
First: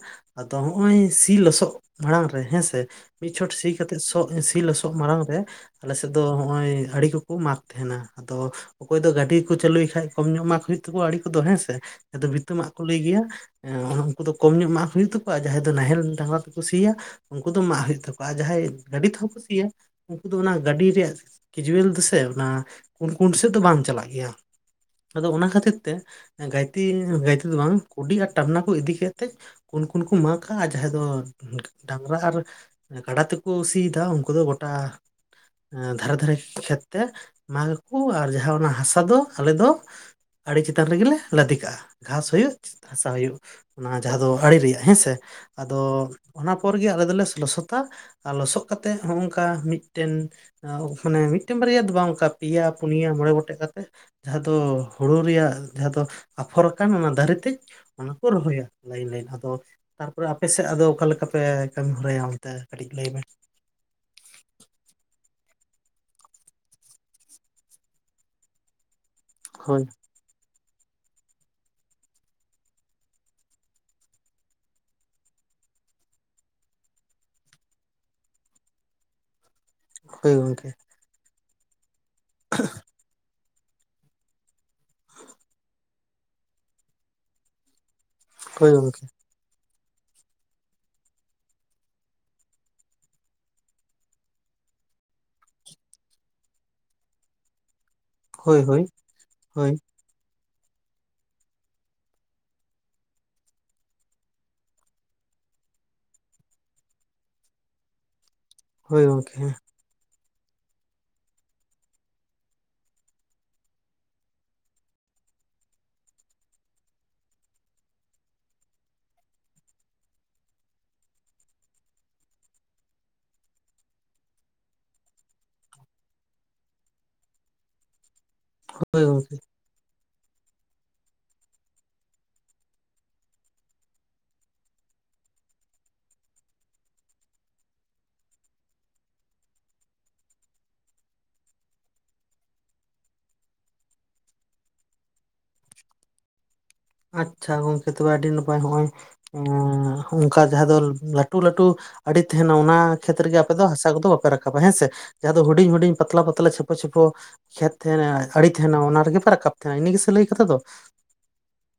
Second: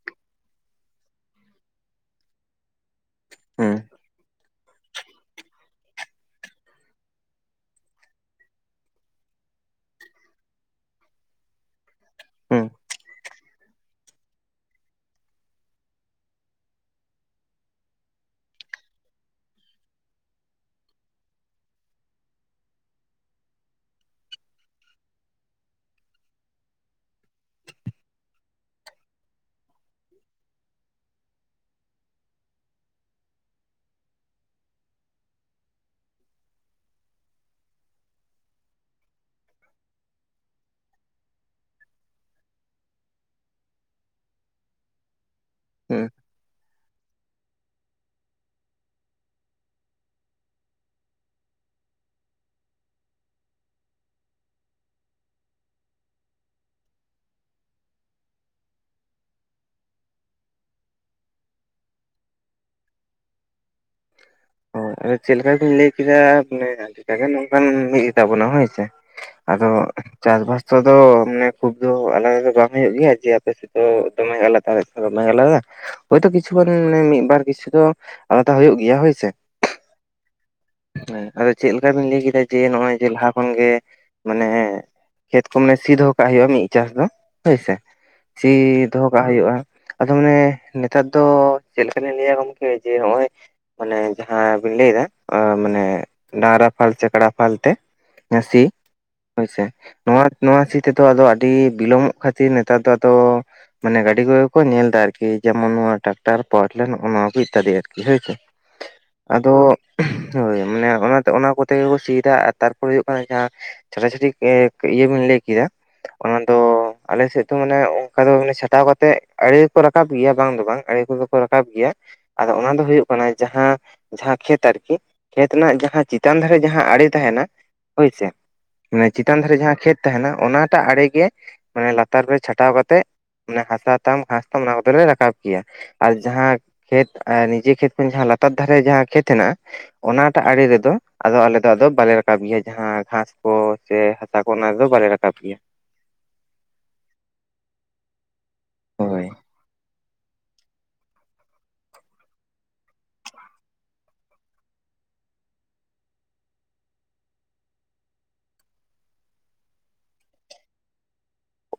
ᱟᱫᱚ ᱦᱚᱸᱜ-ᱚᱭ ᱥᱤ ᱞᱚᱥᱚᱫ ᱢᱟᱲᱟᱝ ᱨᱮ ᱦᱮᱸ ᱥᱮ ᱢᱤᱫ ᱪᱷᱚᱴ ᱦᱩᱸ ᱥᱤ ᱠᱟᱛᱮᱫ ᱥᱚᱜ ᱥᱤ ᱞᱚᱥᱚᱫ ᱢᱟᱲᱟᱝ ᱨᱮ ᱟᱞᱮ ᱥᱮᱫ ᱫᱚ ᱱᱚᱜ-ᱚᱭ ᱟᱹᱲᱤ ᱠᱚᱠᱚ ᱢᱟᱜ ᱛᱟᱦᱮᱱᱟ ᱟᱫᱚ ᱚᱠᱚᱭ ᱫᱚ ᱜᱟᱹᱰᱤ ᱠᱚ ᱪᱟᱹᱞᱩᱭ ᱠᱷᱟᱡ ᱠᱚᱢ ᱧᱚᱜ ᱢᱟᱜ ᱦᱩᱭᱩᱜ ᱛᱟᱠᱚᱣᱟ ᱟᱲᱮ ᱠᱚᱫᱚ ᱦᱮᱸ ᱥᱮ ᱵᱷᱤᱛᱟᱹ ᱦᱩᱸ ᱢᱟᱜ ᱠᱚ ᱞᱟᱹᱭ ᱜᱮᱭᱟ᱾ ᱦᱮᱸ ᱩᱱᱠᱩ ᱫᱚ ᱠᱚᱢ ᱧᱚᱜ ᱢᱟᱜ ᱦᱩᱭᱩᱜ ᱛᱟᱠᱚᱼᱼ ᱡᱟᱦᱟᱸᱭ ᱫᱚ ᱱᱟᱦᱮᱞ ᱰᱟᱝᱨᱟ ᱛᱮᱠᱚ ᱥᱤᱭᱟ ᱩᱱᱠᱩ ᱫᱚ ᱢᱟᱜ ᱦᱩᱭᱩᱜ ᱛᱟᱠᱚᱣᱟ ᱡᱟᱦᱟᱸᱭ ᱜᱟᱹᱰᱤ ᱛᱮᱦᱚᱸ ᱠᱚ ᱥᱤᱭᱟ᱾ ᱩᱱᱠᱩ ᱫᱚ ᱚᱱᱟ ᱜᱟᱹᱰᱤ ᱨᱮᱭᱟᱜ ᱠᱮᱡᱩᱭᱮᱞ ᱫᱚᱥᱮ ᱚᱱᱟ ᱠᱩᱱ ᱠᱩᱱ ᱥᱮᱫ ᱫᱚ ᱵᱟᱝ ᱪᱟᱞᱟᱜ ᱜᱮᱭᱟ᱾ ᱟᱫᱚ ᱚᱱᱟ ᱠᱷᱟᱹᱛᱤᱨ ᱛᱮ ᱫᱚ ᱵᱟᱝ ᱠᱩᱰᱤ ᱟᱨ ᱴᱟᱝᱱᱟ ᱠᱚ ᱤᱫᱤ ᱠᱮᱛᱮ ᱩᱱ ᱠᱚ ᱢᱟᱜᱼᱟ ᱟᱨ ᱡᱟᱦᱟᱸᱭ ᱫᱚᱼᱼ ᱰᱟᱝᱨᱟ ᱟᱨ ᱜᱟᱰᱟ ᱛᱮᱠᱚ ᱥᱤᱭᱮᱫᱟ ᱩᱱᱠᱩ ᱫᱚ ᱜᱚᱴᱟᱼᱼ ᱫᱷᱟᱨᱮ ᱫᱷᱟᱨᱮ ᱠᱷᱮᱛ ᱛᱮ ᱢᱟᱜ ᱟᱠᱚ ᱟᱨ ᱡᱟᱦᱟᱸ ᱚᱱᱟ ᱦᱟᱥᱟ ᱫᱚ ᱟᱞᱮ ᱫᱚᱼᱼ ᱟᱲᱮ ᱪᱮᱛᱟᱱ ᱨᱮᱜᱮᱞᱮ ᱞᱟᱫᱮ ᱠᱟᱜᱼᱟ ᱜᱷᱟᱸᱥ ᱦᱩᱭᱩᱜ ᱦᱟᱥᱟ ᱦᱩᱭᱩᱜ ᱚᱱᱟ ᱡᱟᱦᱟᱸ ᱫᱚ ᱟᱲᱮ ᱨᱮᱭᱟᱜ᱾ ᱦᱮᱸᱥᱮ ᱟᱫᱚ ᱦᱩᱸ ᱚᱱᱟ ᱯᱚᱨ ᱜᱮ ᱟᱞᱮ ᱫᱚᱞᱮ ᱞᱚᱥᱚᱫᱟ᱾ ᱟᱨ ᱞᱚᱥᱚᱫ ᱠᱟᱛᱮᱫ ᱦᱚᱸᱜ-ᱚ ᱱᱚᱝᱠᱟ ᱢᱤᱫᱴᱮᱱ ᱢᱟᱱᱮ ᱢᱤᱫᱴᱮᱱ ᱵᱟᱨᱭᱟ ᱫᱚ ᱵᱟᱝ ᱚᱱᱠᱟ ᱯᱮᱭᱟ ᱯᱩᱱᱭᱟ ᱢᱚᱬᱮ ᱜᱚᱴᱮᱡ ᱠᱟᱛᱮᱫ ᱡᱟᱦᱟᱸ ᱫᱚ ᱦᱩᱲᱩ ᱨᱮᱭᱟᱜ ᱡᱟᱦᱟᱸ ᱫᱚ ᱟᱯᱷᱚᱨ ᱟᱠᱟᱱᱟ ᱫᱟᱨᱮ ᱛᱮᱼᱼ ᱚᱱᱟ ᱠᱚ ᱨᱚᱦᱚᱭᱟ ᱞᱟᱭᱤᱱ ᱞᱟᱭᱤᱱ ᱟᱫᱚᱼᱼ ᱛᱟᱨᱯᱚᱨᱮ ᱟᱯᱮ ᱥᱮᱫ ᱟᱫᱚ ᱚᱠᱟ ᱞᱮᱠᱟ ᱯᱮ ᱠᱟᱹᱢᱤ ᱦᱚᱨᱟᱭᱟ ᱚᱱᱛᱮ ᱠᱟᱹᱴᱤᱡ ᱞᱟᱹᱭ ᱢᱮ? ᱦᱳᱭ ᱟᱫᱚ ᱪᱮᱫᱠᱟ ᱵᱤᱱ ᱞᱟᱹᱭ ᱠᱮᱫᱟ ᱟᱹᱰᱤᱴᱮ ᱱᱚᱝᱠᱟ ᱢᱤᱫ ᱜᱮᱛᱟᱵᱚᱱᱟ ᱦᱳᱭ ᱥᱮ ᱟᱫᱚᱼᱼ ᱦᱳᱭ ᱪᱟᱥᱵᱟᱥ ᱛᱮᱫᱚ ᱢᱟᱱᱮ ᱠᱷᱩᱵᱽ ᱫᱚ ᱟᱞᱟᱫᱟ ᱫᱚ ᱵᱟᱝ ᱦᱩᱭᱩᱜ ᱜᱮᱭᱟ ᱡᱮ ᱟᱯᱮᱥᱮᱫ ᱫᱚ ᱫᱚᱢᱮ ᱟᱞᱟᱫᱟ᱾ ᱵᱟᱝ ᱟᱞᱟᱫᱟ ᱦᱳᱭᱛᱳ ᱠᱤᱪᱷᱩᱜᱟᱱ ᱢᱮ ᱢᱤᱫ ᱵᱟᱨ ᱠᱤᱪᱷᱩ ᱫᱚ ᱟᱞᱟᱫᱟ ᱦᱩᱭᱩᱜ ᱜᱮᱭᱟ ᱦᱳᱭ ᱥᱮᱼᱼ ᱦᱳᱭ ᱜᱚᱢᱠᱮ ᱦᱮᱸ ᱟᱫᱚ ᱪᱮᱫ ᱞᱮᱠᱟ ᱵᱤᱱ ᱞᱟᱹᱭ ᱠᱮᱫᱟ ᱡᱮ ᱱᱚᱜ-ᱚᱭ ᱡᱮ ᱞᱟᱦᱟᱼᱼ ᱠᱷᱚᱱ ᱜᱮ ᱢᱟᱱᱮ ᱠᱷᱮᱛ ᱠᱚ ᱢᱟᱱᱮ ᱥᱤ ᱫᱚᱦᱚ ᱠᱟᱜ ᱦᱩᱭᱩᱜᱼᱟ ᱢᱤᱫ ᱪᱟᱥ ᱫᱚ ᱦᱳᱭ ᱥᱮ ᱥᱤ ᱦᱳᱭ ᱜᱚᱝᱠᱮ ᱫᱚᱦᱚ ᱠᱟᱜ ᱦᱩᱭᱩᱜᱼᱟ᱾ ᱟᱫᱚ ᱢᱟᱱᱮ ᱱᱮᱛᱟᱨ ᱫᱚ ᱪᱮᱫ ᱞᱮᱠᱟ ᱞᱤᱧ ᱞᱟᱹᱭᱼᱟ ᱜᱚᱝᱠᱮ ᱡᱮ ᱱᱚᱜᱼᱚᱭ ᱢᱟᱱᱮ ᱡᱟᱦᱟ ᱵᱤᱱ ᱞᱟᱹᱭ ᱫᱟ᱾ ᱢᱟᱱᱮ ᱰᱟᱹᱝᱨᱟ ᱯᱷᱟᱞ ᱪᱮ ᱠᱟᱰᱟ ᱯᱷᱟᱞ ᱛᱮ ᱚᱱᱮ ᱦᱳᱭ ᱥᱤ ᱦᱳᱭ ᱦᱳᱭ ᱥᱮ, ᱱᱚᱣᱟ ᱱᱚᱣᱟ ᱥᱤ ᱛᱮ ᱫᱚ ᱟᱹᱰᱤ ᱵᱤᱞᱚᱢ ᱚᱜ ᱠᱷᱟᱹᱛᱤᱨ ᱱᱮᱛᱟᱨ ᱫᱚ ᱟᱫᱚᱼᱼ ᱢᱟᱱᱮ ᱜᱟᱹᱰᱤ ᱠᱚ ᱜᱮ ᱠᱚ ᱧᱮᱞ ᱫᱟ ᱟᱨ ᱠᱤ ᱡᱮ ᱢᱚᱱ ᱱᱚᱣᱟ ᱴᱨᱟᱠᱴᱟᱨ ᱯᱟᱣᱟᱨ ᱴᱤᱞᱟᱨ ᱱᱚᱜᱚ ᱱᱚᱣᱟ ᱠᱚ ᱤᱛᱛᱟᱫᱤ ᱟᱨᱠᱤ ᱦᱳᱭ ᱥᱮ ᱦᱳᱭ ᱜᱚᱝᱠᱮ ᱟᱫᱚᱼᱼ ᱦᱳᱭ ᱢᱟᱱᱮ ᱚᱱᱟ ᱚᱱᱟ ᱠᱚᱛᱮ ᱜᱮᱠᱚ ᱥᱤ ᱫᱟ ᱟᱨ ᱛᱟᱨᱯᱚ ᱨᱮ ᱦᱩᱭᱩᱜ ᱠᱟᱱᱟ ᱡᱟᱦᱟ᱾ [unintelligible] ᱤᱭᱟᱹ ᱦᱚᱸᱧ ᱞᱟᱹᱭ ᱠᱮᱜᱟ᱾ ᱚᱱᱟ ᱫᱚ ᱟᱞᱮ ᱥᱮᱫ ᱫᱚ ᱢᱟᱱᱮ ᱚᱱᱠᱟ ᱫᱚ ᱪᱷᱟᱴᱟᱣ ᱠᱟᱛᱮᱜ ᱟᱲᱮ ᱠᱚ ᱨᱟᱠᱟᱵ ᱜᱮᱭᱟ ᱵᱟᱝ ᱫᱚ ᱵᱟᱝ ᱟᱲᱮ [unintelligible] ᱠᱚ ᱨᱟᱠᱟᱵ ᱜᱮᱭᱟ ᱟᱫᱚ ᱚᱱᱟ ᱫᱚ ᱦᱩᱭᱩᱜ ᱠᱟᱱᱟ ᱡᱟᱦᱟ ᱡᱟᱦᱟ ᱠᱷᱮᱛ ᱟᱨᱼᱼ ᱠᱤ ᱠᱷᱮᱛ ᱨᱮᱱᱟᱜ ᱡᱟᱦᱟ ᱪᱮᱛᱟᱱ ᱫᱷᱟᱨᱮ ᱡᱟᱦᱟ ᱟᱲᱮ ᱛᱟᱦᱮᱱᱟ ᱦᱳᱭ ᱥᱮ ᱦᱳᱭ ᱢᱟᱱᱮ ᱜᱚᱝᱠᱮ ᱪᱮᱛᱟᱱ ᱫᱷᱟᱨᱮ ᱡᱟᱦᱟ ᱠᱷᱮᱛ ᱛᱟᱦᱮᱱᱟ ᱚᱱᱟ ᱴᱟᱜ ᱟᱲᱮ ᱜᱮ ᱢᱟᱱᱮ ᱞᱟᱛᱟᱨ ᱨᱮ ᱪᱷᱟᱴᱟᱣ ᱠᱟᱛᱮᱜ ᱢᱟᱱᱮ ᱦᱟᱥᱟ ᱛᱟᱢ ᱜᱷᱟᱥ ᱛᱟᱢ ᱚᱱᱟ ᱠᱚᱫᱚ ᱞᱮ ᱨᱟᱠᱟᱵ ᱜᱮᱭᱟ᱾ ᱟᱨ ᱡᱟᱦᱟ ᱠᱷᱮᱛ ᱟᱨ ᱱᱤᱡᱮ ᱠᱷᱮᱛ ᱠᱷᱚᱱ ᱡᱟᱦᱟ ᱞᱟᱛᱟᱨ ᱫᱷᱟᱨᱮ ᱡᱟᱦᱟ ᱠᱷᱮᱛ ᱦᱮᱱᱟᱜᱼᱟ ᱚᱱᱟ ᱴᱟᱜ ᱟᱲᱮ ᱨᱮᱫᱚ ᱟᱫᱚ ᱟᱞᱮ ᱫᱚ ᱵᱟᱞᱮ ᱨᱟᱠᱟᱵ ᱜᱮᱭᱟ ᱡᱟᱦᱟ ᱜᱷᱟᱥ ᱠᱚ ᱥᱮᱼᱼ ᱥᱟ ᱠᱚ ᱚᱱᱟ ᱨᱮᱫᱚ ᱵᱟᱞᱮ ᱨᱟᱠᱟᱵ ᱜᱮᱭᱟ᱾ ᱟᱪᱪᱷᱟ ᱜᱚᱝᱠᱮ ᱛᱚᱵᱮ ᱟᱹᱰᱤ ᱱᱟᱯᱟᱭ ᱦᱚᱜᱼᱚᱭ ᱦᱳᱭ ᱚᱱᱠᱟ ᱡᱟᱦᱟ ᱫᱚ ᱞᱟᱹᱴᱩ ᱞᱟᱹᱴᱩ ᱟᱲᱮ ᱛᱟᱦᱮᱱᱟ ᱚᱱᱟ ᱠᱷᱮᱛ ᱨᱮᱜᱮ ᱟᱯᱮ ᱫᱚ ᱦᱟᱥᱟ ᱠᱚᱫᱚ ᱵᱟᱯᱮ ᱨᱟᱠᱟᱵᱟ ᱦᱮᱸ ᱥᱮ ᱡᱟᱦᱟ ᱫᱚ ᱦᱩᱸᱰᱤᱧ ᱦᱩᱸᱰᱤᱧ ᱯᱟᱛᱞᱟ ᱯᱟᱛᱞᱟ ᱪᱷᱮᱯᱚ ᱪᱷᱮᱯᱚᱼᱼ ᱠᱷᱮᱛ ᱛᱟᱦᱮᱱᱟ ᱟᱲᱮ ᱛᱟᱦᱮᱱᱟ ᱚᱱᱟ ᱨᱮᱜᱮ ᱯᱮ ᱨᱟᱠᱟᱵ ᱛᱟᱦᱮᱱᱟ ᱤᱱᱟᱹ ᱜᱮ ᱥᱮ ᱞᱟᱹᱭ ᱠᱟᱛᱷᱟ ᱫᱚᱼᱼ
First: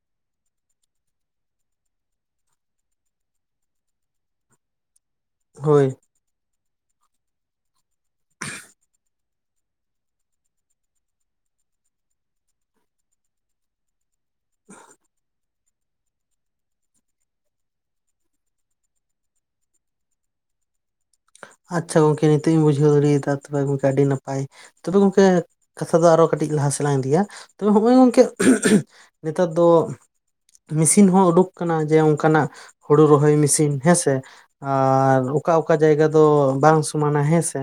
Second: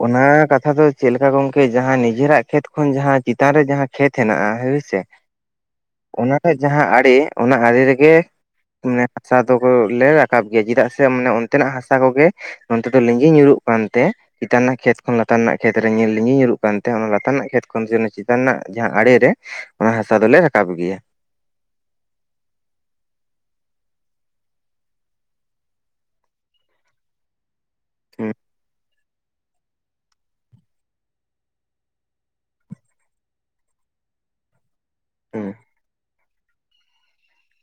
ᱚᱱᱟ ᱠᱟᱛᱷᱟ ᱫᱚ ᱪᱮᱫ ᱞᱮᱠᱟ ᱜᱚᱝᱠᱮ ᱡᱟᱦᱟ ᱱᱤᱡᱮ ᱨᱟᱜ ᱠᱷᱮᱛ ᱠᱷᱚᱱ ᱡᱟᱦᱟ ᱪᱮᱛᱟᱱ ᱨᱮ ᱡᱟᱦᱟ ᱠᱷᱮᱛᱼᱼ ᱠᱷᱮᱛ ᱦᱮᱱᱟ ᱜᱟ ᱦᱳᱭ ᱥᱮᱼᱼ ᱦᱳᱭ ᱚᱱᱟ ᱴᱟᱜ ᱡᱟᱦᱟᱸ ᱟᱲᱮ ᱚᱱᱟ ᱟᱲᱮ ᱨᱮᱜᱮ ᱢᱟᱱᱮ ᱦᱟᱥᱟ ᱫᱚ ᱞᱮ ᱨᱟᱠᱟᱵ ᱜᱮᱭᱟ ᱪᱮᱫᱟᱜ ᱥᱮ ᱢᱟᱱᱮ ᱚᱱᱛᱮ ᱱᱟᱜ ᱦᱟᱥᱟ ᱠᱚ ᱜᱮ ᱱᱚᱛᱮ ᱫᱚ ᱞᱤᱸᱜᱤ ᱧᱩᱨᱩᱜ ᱠᱟᱱ ᱛᱮ ᱪᱮᱛᱟᱱ ᱨᱮᱱᱟᱜ ᱠᱷᱮᱛ ᱠᱷᱚᱱ ᱞᱟᱛᱟᱨ ᱨᱮᱱᱟᱜ ᱠᱷᱮᱛ ᱨᱮ ᱞᱤᱸᱜᱤ ᱧᱩᱨᱩᱜ ᱠᱟᱱ ᱛᱮ ᱚᱱᱟ ᱞᱟᱛᱟᱨ ᱨᱮᱱᱟᱜ ᱠᱷᱮᱛ ᱠᱷᱚᱱ ᱪᱮᱛᱟᱱ ᱨᱮᱱᱟᱜ ᱡᱟᱦᱟᱸ ᱟᱲᱮ ᱨᱮ ᱚᱱᱟ ᱦᱟᱥᱟ ᱫᱚᱞᱮ ᱨᱟᱠᱟᱵ ᱜᱮᱭᱟ ᱟᱪᱪᱷᱟ ᱜᱚᱝᱠᱮ ᱱᱤᱛᱚᱜ ᱤᱧ ᱵᱩᱡᱷᱟᱹᱣ ᱫᱟᱲᱮᱭᱟᱫᱟ ᱛᱚᱵᱮ ᱜᱚᱝᱠᱮ ᱟᱹᱰᱤ ᱱᱟᱯᱟᱭ [unintelligible] ᱜᱚᱢᱠᱮ ᱠᱟᱛᱷᱟ ᱫᱚ ᱟᱨ ᱦᱚᱸ ᱠᱟᱹᱴᱤᱡ ᱞᱟᱦᱟ ᱥᱮᱫ ᱞᱟᱝ ᱤᱫᱤᱭᱟ ᱛᱚᱵᱮ ᱱᱚᱜᱼᱚᱭ ᱜᱚᱝᱠᱮ ᱦᱩᱸ ᱱᱮᱛᱟᱨ ᱫᱚ ᱢᱮᱥᱤᱱ ᱦᱚᱸ ᱳᱰᱳᱠ ᱠᱟᱱᱟ ᱡᱮ ᱚᱱᱠᱟᱱᱟᱜ ᱦᱳᱲᱳ ᱨᱚᱦᱚᱭ ᱢᱮᱥᱤᱱ ᱦᱮᱸᱥᱮ ᱟᱨ ᱦᱩᱸ ᱚᱠᱟ ᱚᱠᱟ ᱡᱟᱭᱜᱟ ᱫᱚ ᱵᱟᱝ ᱥᱚᱢᱟᱱᱟ ᱦᱮᱸᱥᱮ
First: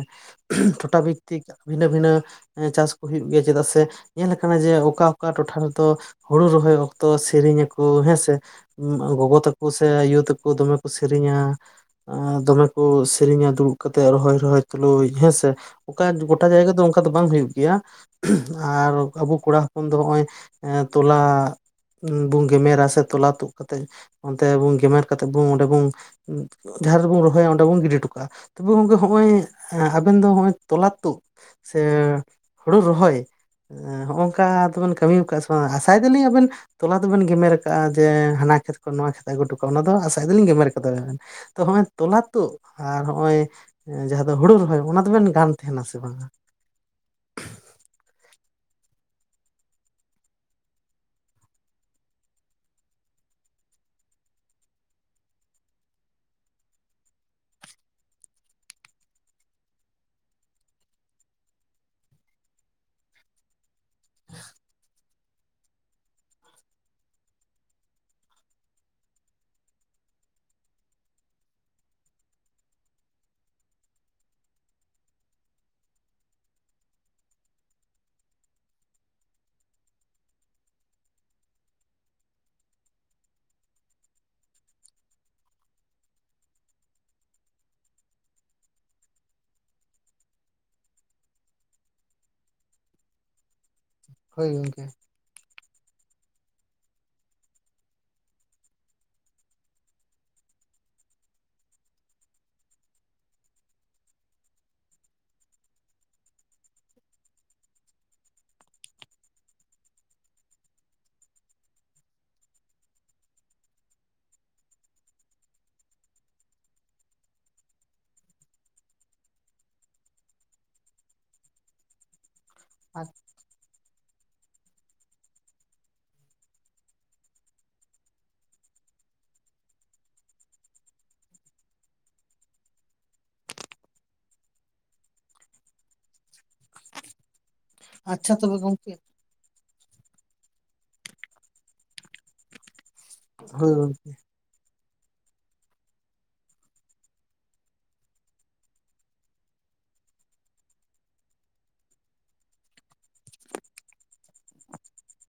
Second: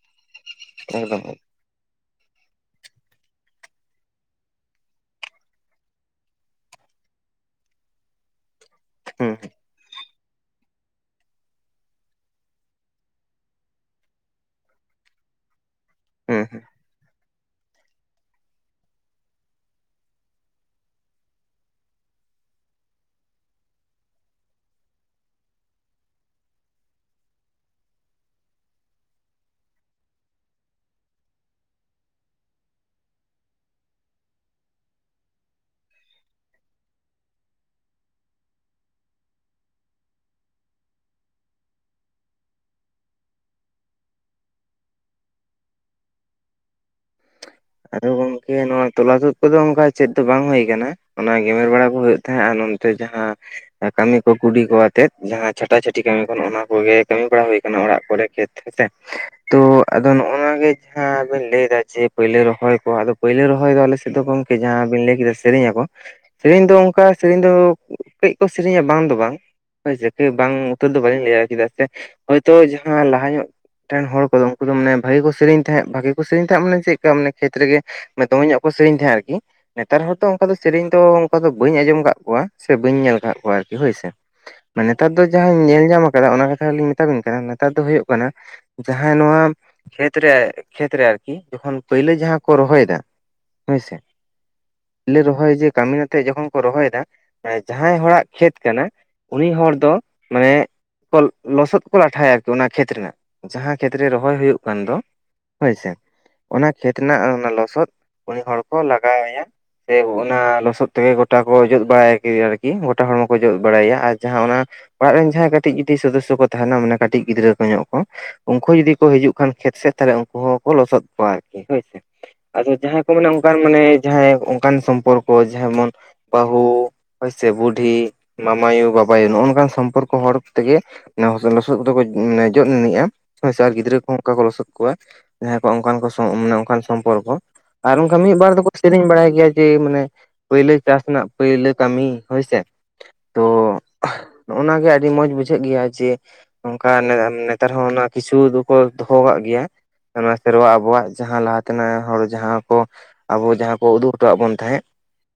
ᱴᱚᱴᱷᱟ ᱮᱠᱫᱚᱢ ᱦᱩᱸ ᱵᱷᱤᱛᱛᱤᱠ ᱵᱷᱤᱱᱟᱹ ᱵᱷᱤᱱᱟᱹ ᱮᱸ ᱪᱟᱥ ᱠᱚ ᱦᱩᱭᱩᱜ ᱜᱮᱭᱟ ᱪᱮᱫᱟᱜ ᱥᱮ ᱧᱮᱞ ᱠᱟᱱᱟ ᱡᱮ ᱚᱠᱟ ᱚᱠᱟ ᱴᱚᱴᱷᱟ ᱨᱮᱫᱚ ᱦᱳᱲᱳ ᱨᱚᱦᱚᱭ ᱚᱠᱛᱚ ᱥᱮᱨᱮᱧ ᱟᱠᱚ ᱦᱮᱸᱥᱮ ᱦᱩᱸ ᱜᱚᱸᱜᱚᱸ ᱛᱟᱠᱚ ᱥᱮ ᱟᱭᱳ ᱛᱟᱠᱚ ᱫᱚᱢᱮ ᱠᱚ ᱥᱮᱨᱮᱧᱟ ᱫᱚᱢᱮ ᱠᱚ ᱥᱮᱨᱮᱧᱟ ᱫᱩᱲᱩᱵ ᱠᱟᱛᱮᱫ ᱨᱚᱦᱚᱭ ᱨᱚᱦᱚᱭ ᱛᱩᱞᱩᱡ ᱦᱮᱸᱥᱮ ᱚᱠᱟ ᱦᱩᱸ ᱜᱚᱴᱟ ᱡᱟᱭᱜᱟ ᱫᱚ ᱚᱱᱠᱟ ᱫᱚ ᱵᱟᱝ ᱦᱩᱭᱩᱜ ᱜᱮᱭᱟ ᱟᱨ ᱟᱵᱚ ᱠᱚᱲᱟ ᱦᱚᱯᱚᱱ ᱫᱚ ᱦᱚᱜᱼᱚᱭ ᱛᱚᱞᱟ ᱵᱚᱱ ᱜᱮᱢᱮᱨᱟ ᱥᱮ ᱛᱚᱞᱟ ᱛᱩᱫ ᱠᱟᱛᱮᱜ ᱚᱱᱛᱮ ᱵᱩᱱ ᱜᱮᱢᱮᱨ ᱠᱟᱛᱮᱜ ᱵᱩᱱ ᱚᱸᱰᱮ ᱵᱩᱱ ᱡᱟᱦᱟᱸ ᱨᱮᱵᱩᱱ ᱨᱚᱦᱚᱭᱟ [unintelligible] ᱵᱩᱱ ᱜᱤᱰᱤ ᱴᱚᱠᱟᱜᱼᱟ, ᱛᱚᱵᱮ ᱜᱚᱝᱠᱮ ᱦᱚᱜᱼᱚᱭ ᱟᱵᱮᱱ ᱫᱚ ᱦᱚᱜᱼᱚᱭ ᱛᱚᱞᱟ ᱛᱳᱜ ᱥᱮ ᱦᱳᱲᱳ ᱨᱚᱦᱚᱭ ᱦᱚᱸ ᱚᱝᱠᱟ ᱫᱚ ᱵᱮᱱ ᱠᱟᱹᱢᱤ ᱠᱟᱜ ᱥᱮ ᱵᱟᱝ ᱟᱥᱟᱭ ᱫᱟᱞᱹᱤᱧ ᱟᱵᱤᱱ ᱛᱚᱞᱟ ᱫᱚ ᱵᱮᱱ ᱜᱮᱢᱮᱨ ᱠᱟᱜᱼᱟ ᱡᱮ ᱦᱟᱱᱟ ᱠᱷᱮᱛ ᱠᱷᱚᱱ ᱱᱚᱣᱟ ᱠᱷᱮᱛ ᱟᱹᱜᱩ ᱴᱚᱠᱟᱜᱼᱟ ᱚᱱᱟ ᱫᱚ ᱟᱥᱟᱭ ᱫᱟᱞᱤᱧ ᱜᱮᱢᱮᱨ ᱠᱟᱫᱟ ᱵᱤᱱ ᱛᱚ ᱦᱚᱸ-ᱚᱭ ᱛᱚᱞᱟ ᱛᱳᱜ ᱟᱨ ᱦᱚᱜ-ᱚᱭ ᱡᱟᱦᱟᱸ ᱫᱚ ᱦᱳᱲᱳ ᱨᱚᱦᱚᱭ ᱚᱱᱟ ᱫᱚ ᱵᱮᱱ ᱜᱟᱱ ᱛᱟᱦᱮᱱᱟ ᱥᱮ ᱵᱟᱝᱼᱟ? ᱟᱫᱚ ᱜᱚᱢᱠᱮ ᱱᱚᱣᱟ ᱛᱚᱞᱟ ᱛᱳᱫ ᱠᱚᱫᱚ ᱚᱱᱠᱟ ᱪᱮᱫ ᱫᱚ ᱵᱟᱝ ᱦᱳᱭ ᱠᱟᱱᱟ ᱚᱱᱟ ᱜᱮᱢᱮᱨ ᱵᱟᱲᱟ ᱠᱚ ᱦᱩᱭᱩᱜ ᱛᱟᱦᱮᱸᱜ ᱟᱨ ᱱᱚᱱᱛᱮ ᱡᱟᱦᱟᱸ ᱠᱟᱹᱢᱤ ᱠᱚ ᱠᱩᱰᱤ ᱠᱚ ᱟᱛᱮᱫ ᱡᱟᱦᱟᱸ ᱪᱷᱟᱴᱟ ᱪᱷᱟᱹᱴᱤ ᱠᱟᱹᱢᱤ ᱠᱚ ᱱᱚᱜ ᱱᱚᱣᱟ ᱠᱚᱜᱮ ᱠᱟᱹᱢᱤ ᱵᱟᱲᱟ ᱦᱩᱭ ᱠᱟᱱᱟ ᱚᱲᱟᱜ ᱠᱚᱨᱮ ᱠᱷᱮᱛ ᱦᱮᱸᱛᱮ ᱛᱚ ᱟᱫᱚ ᱱᱚᱜᱼᱚ ᱱᱚᱣᱟ ᱜᱮ ᱡᱟᱦᱟᱸ ᱵᱮᱱ ᱞᱟᱹᱭᱫᱟ ᱡᱮ ᱯᱳᱭᱞᱳ ᱨᱚ ᱦᱚᱭ ᱠᱚ ᱟᱫᱚ ᱯᱟᱹᱭᱞᱟᱹ ᱨᱚᱦᱚᱭ ᱫᱚ ᱟᱞᱮᱥᱮᱫ ᱫᱚ ᱜᱚᱢᱠᱮ ᱡᱟᱦᱟᱸᱵᱤᱱ ᱞᱟᱹᱭ ᱠᱮᱫᱟ ᱥᱮᱨᱮᱧ ᱟᱠᱚ ᱥᱮᱨᱮᱧ ᱫᱚ ᱚᱱᱠᱟ ᱥᱮᱨᱮᱧ ᱫᱚ ᱠᱟᱹᱡ ᱠᱚ ᱥᱮᱨᱧᱟ ᱵᱟᱝ ᱫᱚ ᱵᱟᱝ ᱦᱳᱭᱥᱮ ᱠᱤ ᱵᱟᱝ ᱩᱛᱟᱹᱨ ᱫᱚ ᱵᱟᱹᱞᱤᱧ ᱞᱟᱹᱭᱟ ᱪᱮᱫᱟᱜ ᱥᱮ ᱦᱚᱭᱛᱳ ᱡᱟᱦᱟᱸ ᱞᱟᱦᱟ ᱧᱚᱜ ᱴᱮᱱ ᱦᱚᱲ ᱠᱚᱫᱚ ᱩᱱᱠᱩ ᱫᱚ ᱢᱟᱱᱮ ᱵᱷᱟᱜᱮ ᱠᱚ ᱥᱮᱨᱮᱧ ᱛᱟᱦᱮᱫ ᱵᱷᱟᱜᱮ ᱠᱚ ᱥᱮᱨᱮᱧ ᱛᱟᱦᱮᱸᱫ ᱢᱟᱱᱮ ᱪᱮᱫᱠᱟ ᱢᱟᱱᱮ ᱠᱷᱮᱛ ᱨᱮᱜᱮ [unintelligible] ᱫᱚᱢᱮᱧᱚᱜ ᱠᱚ ᱥᱮᱨᱮᱧ ᱛᱟᱦᱮᱸᱜ ᱟᱨᱠᱤ ᱱᱮᱛᱟᱨ ᱦᱚᱸᱛᱚ ᱚᱱᱠᱟ ᱫᱚ ᱥᱮᱨᱮᱧ ᱫᱚ ᱚᱱᱠᱟ ᱫᱚ ᱵᱟᱹᱧ ᱟᱸᱡᱚᱢ ᱠᱟᱜ ᱠᱚᱣᱟ ᱥᱮ ᱵᱟᱹᱧ ᱧᱮᱞ ᱠᱟᱫ ᱠᱚᱣᱟ ᱟᱨᱠᱤ ᱦᱳᱭᱥᱮ ᱢᱟᱱᱮ ᱱᱮᱛᱟᱨ ᱫᱚ ᱡᱟᱦᱟᱸᱧ ᱧᱮᱞ ᱧᱟᱢ ᱠᱟᱫᱟ ᱚᱱᱟ ᱠᱟᱛᱷᱟ ᱞᱤᱧ ᱢᱮᱛᱟ ᱵᱤᱱ ᱠᱟᱱᱟ ᱱᱮᱛᱟᱨ ᱫᱚ ᱦᱩᱭᱩᱜ ᱠᱟᱱᱟ ᱡᱟᱦᱟᱸᱭ ᱱᱚᱣᱟ ᱠᱷᱮᱛᱨᱮ ᱠᱷᱮᱛᱨᱮ ᱟᱨᱠᱤ ᱡᱚᱠᱷᱚᱱ ᱯᱟᱹᱭᱞᱟᱹ ᱡᱟᱦᱟᱸ ᱠᱚ ᱨᱚᱦᱚᱭᱮᱫᱟ ᱦᱳᱭᱥᱮ ᱦᱳᱭ ᱜᱚᱝᱠᱮ ᱞᱮ ᱨᱚᱦᱚᱭ ᱡᱮ ᱠᱟᱹᱢᱤᱱ ᱟᱛᱮᱜ ᱡᱚᱠᱷᱚᱱ ᱠᱚ ᱨᱚᱦᱚᱭᱫᱟ ᱡᱟᱦᱟᱸᱭ ᱦᱚᱲᱟᱜ ᱠᱷᱮᱛ ᱠᱟᱱᱟ ᱩᱱᱤ ᱦᱚᱲ ᱫᱚ ᱢᱟᱱᱮ [unintelligible] ᱞᱚᱥᱚᱫ ᱠᱚ ᱞᱟᱴᱷᱟᱭᱟ ᱟᱨᱠᱤ ᱚᱱᱟ ᱠᱷᱮᱛ ᱨᱮᱱᱟᱜ ᱡᱟᱦᱟᱸ ᱠᱷᱮᱛᱨᱮ ᱨᱚᱦᱚᱭ ᱦᱳᱭᱳᱜ ᱠᱟᱱ ᱫᱚ ᱦᱳᱭᱥᱮ ᱚᱱᱟ ᱠᱷᱮᱛ ᱨᱮᱱᱟᱜ ᱚᱱᱟ ᱞᱚᱥᱚᱫ ᱩᱱᱤ ᱦᱚᱲ ᱠᱚ ᱞᱟᱜᱟᱣ ᱟᱭᱟ ᱥᱮ ᱚᱱᱟ ᱞᱚᱥᱚᱫ ᱛᱮᱜᱮ ᱜᱚᱴᱟ ᱠᱚ ᱚᱡᱚᱜ ᱵᱟᱲᱟᱭᱟ ᱟᱨᱠᱤ ᱜᱚᱴᱟ ᱦᱚᱲᱢᱚ ᱠᱚ ᱚᱡᱚᱜ ᱵᱟᱲᱟᱭᱟ ᱟᱨ ᱡᱟᱦᱟᱸ ᱚᱱᱟ ᱚᱲᱟᱜ ᱨᱮᱱ ᱡᱟᱦᱟᱸᱭ ᱠᱟᱹᱴᱤᱡ ᱡᱩᱫᱤ ᱥᱚᱫᱚᱥᱥᱚ ᱠᱚ ᱛᱟᱦᱮᱸᱱᱟ ᱢᱟᱱᱮ ᱠᱟᱹᱴᱤᱡ ᱜᱤᱫᱽᱨᱟᱹ ᱠᱚ ᱧᱚᱸᱜ ᱠᱚ ᱩᱱᱠᱩ ᱡᱩᱫᱤ ᱠᱚ ᱦᱤᱡᱩᱜ ᱠᱷᱟᱱ ᱠᱷᱮᱛ ᱥᱮᱫ ᱛᱟᱦᱚᱞᱮ ᱩᱱᱠᱩ ᱦᱚᱸᱠᱚ ᱞᱚᱥᱚᱫ ᱠᱚᱣᱟᱭ ᱥᱮ ᱦᱳᱭᱥᱮ ᱟᱫᱚ ᱡᱟᱦᱟᱸᱭ ᱠᱚ ᱢᱮᱱᱟ ᱚᱱᱠᱟ ᱢᱟᱱᱮ ᱡᱟᱦᱟᱸᱭ ᱚᱱᱠᱟᱱ ᱥᱚᱢᱯᱚᱨᱠᱚ ᱡᱟᱦᱟᱸᱢᱚᱱ ᱵᱟᱹᱦᱩ ᱦᱚᱭ ᱥᱮ ᱵᱩᱰᱷᱤ ᱢᱟᱢᱟᱭᱩ ᱵᱟᱵᱟᱭᱩ ᱱᱚᱜᱼᱚ ᱱᱚᱝᱠᱟᱱ ᱥᱚᱢᱯᱚᱨᱠᱚ ᱦᱚᱲ ᱛᱮᱜᱮ [unintelligible] ᱞᱚᱥᱚᱫ ᱠᱚᱫᱚ ᱠᱚ ᱡᱚᱫ ᱮᱱᱤᱡᱼᱟ ᱟᱨ ᱦᱳᱭ ᱥᱮ ᱜᱤᱫᱽᱨᱟᱹ ᱠᱚ ᱚᱱᱠᱟ ᱠᱚ ᱞᱚᱥᱚᱫ ᱠᱚᱣᱟ ᱡᱟᱦᱟᱸ ᱠᱚ ᱚᱱᱠᱟᱱ ᱠᱚ ᱢᱟᱱᱮ ᱚᱱᱠᱟᱱ ᱥᱚᱢᱯᱚᱨᱠᱚ ᱟᱨ ᱚᱱᱠᱟ ᱟᱪᱪᱷᱟ ᱢᱤᱫᱵᱟᱨ ᱛᱚᱵᱮ ᱫᱚᱠᱚ ᱜᱚᱢᱠᱮ ᱥᱮᱨᱮᱸᱧ ᱵᱟᱲᱟᱭ ᱜᱮᱭᱟ᱾ ᱡᱮ ᱢᱟᱱᱮ ᱯᱟᱹᱭᱞᱟᱹ ᱪᱟᱥ ᱨᱮᱱᱟᱜ ᱯᱟᱹᱭᱞᱟᱹ ᱠᱟᱹᱢᱤ ᱦᱳᱭᱥᱮ ᱦᱳᱭ ᱱᱚᱜᱼᱚ ᱱᱚᱣᱟ ᱜᱮ ᱟᱹᱰᱤ ᱢᱚᱸᱡᱽ ᱵᱩᱡᱷᱟᱹᱜ ᱜᱮᱭᱟ ᱡᱮ ᱱᱚᱝᱠᱟ ᱱᱮ ᱱᱮᱛᱟᱨ ᱦᱚᱸ ᱚᱱᱟ ᱠᱤᱪᱷᱩ ᱫᱚᱠᱚ ᱫᱚᱦᱚ ᱠᱟᱜ ᱜᱮᱭᱟ ᱚᱱᱟ ᱥᱮᱨᱣᱟ ᱟᱵᱚᱣᱟᱜ ᱡᱟᱦᱟᱸ ᱞᱟᱦᱟ ᱛᱮᱱᱟᱜ ᱦᱚᱲ ᱡᱟᱦᱟᱸ ᱠᱚ ᱟᱵᱚ ᱡᱟᱦᱟᱸ ᱠᱚ ᱩᱫᱩᱜ ᱦᱚᱴᱚᱣᱟᱜ ᱵᱚᱱ ᱛᱟᱦᱮᱸᱫ᱾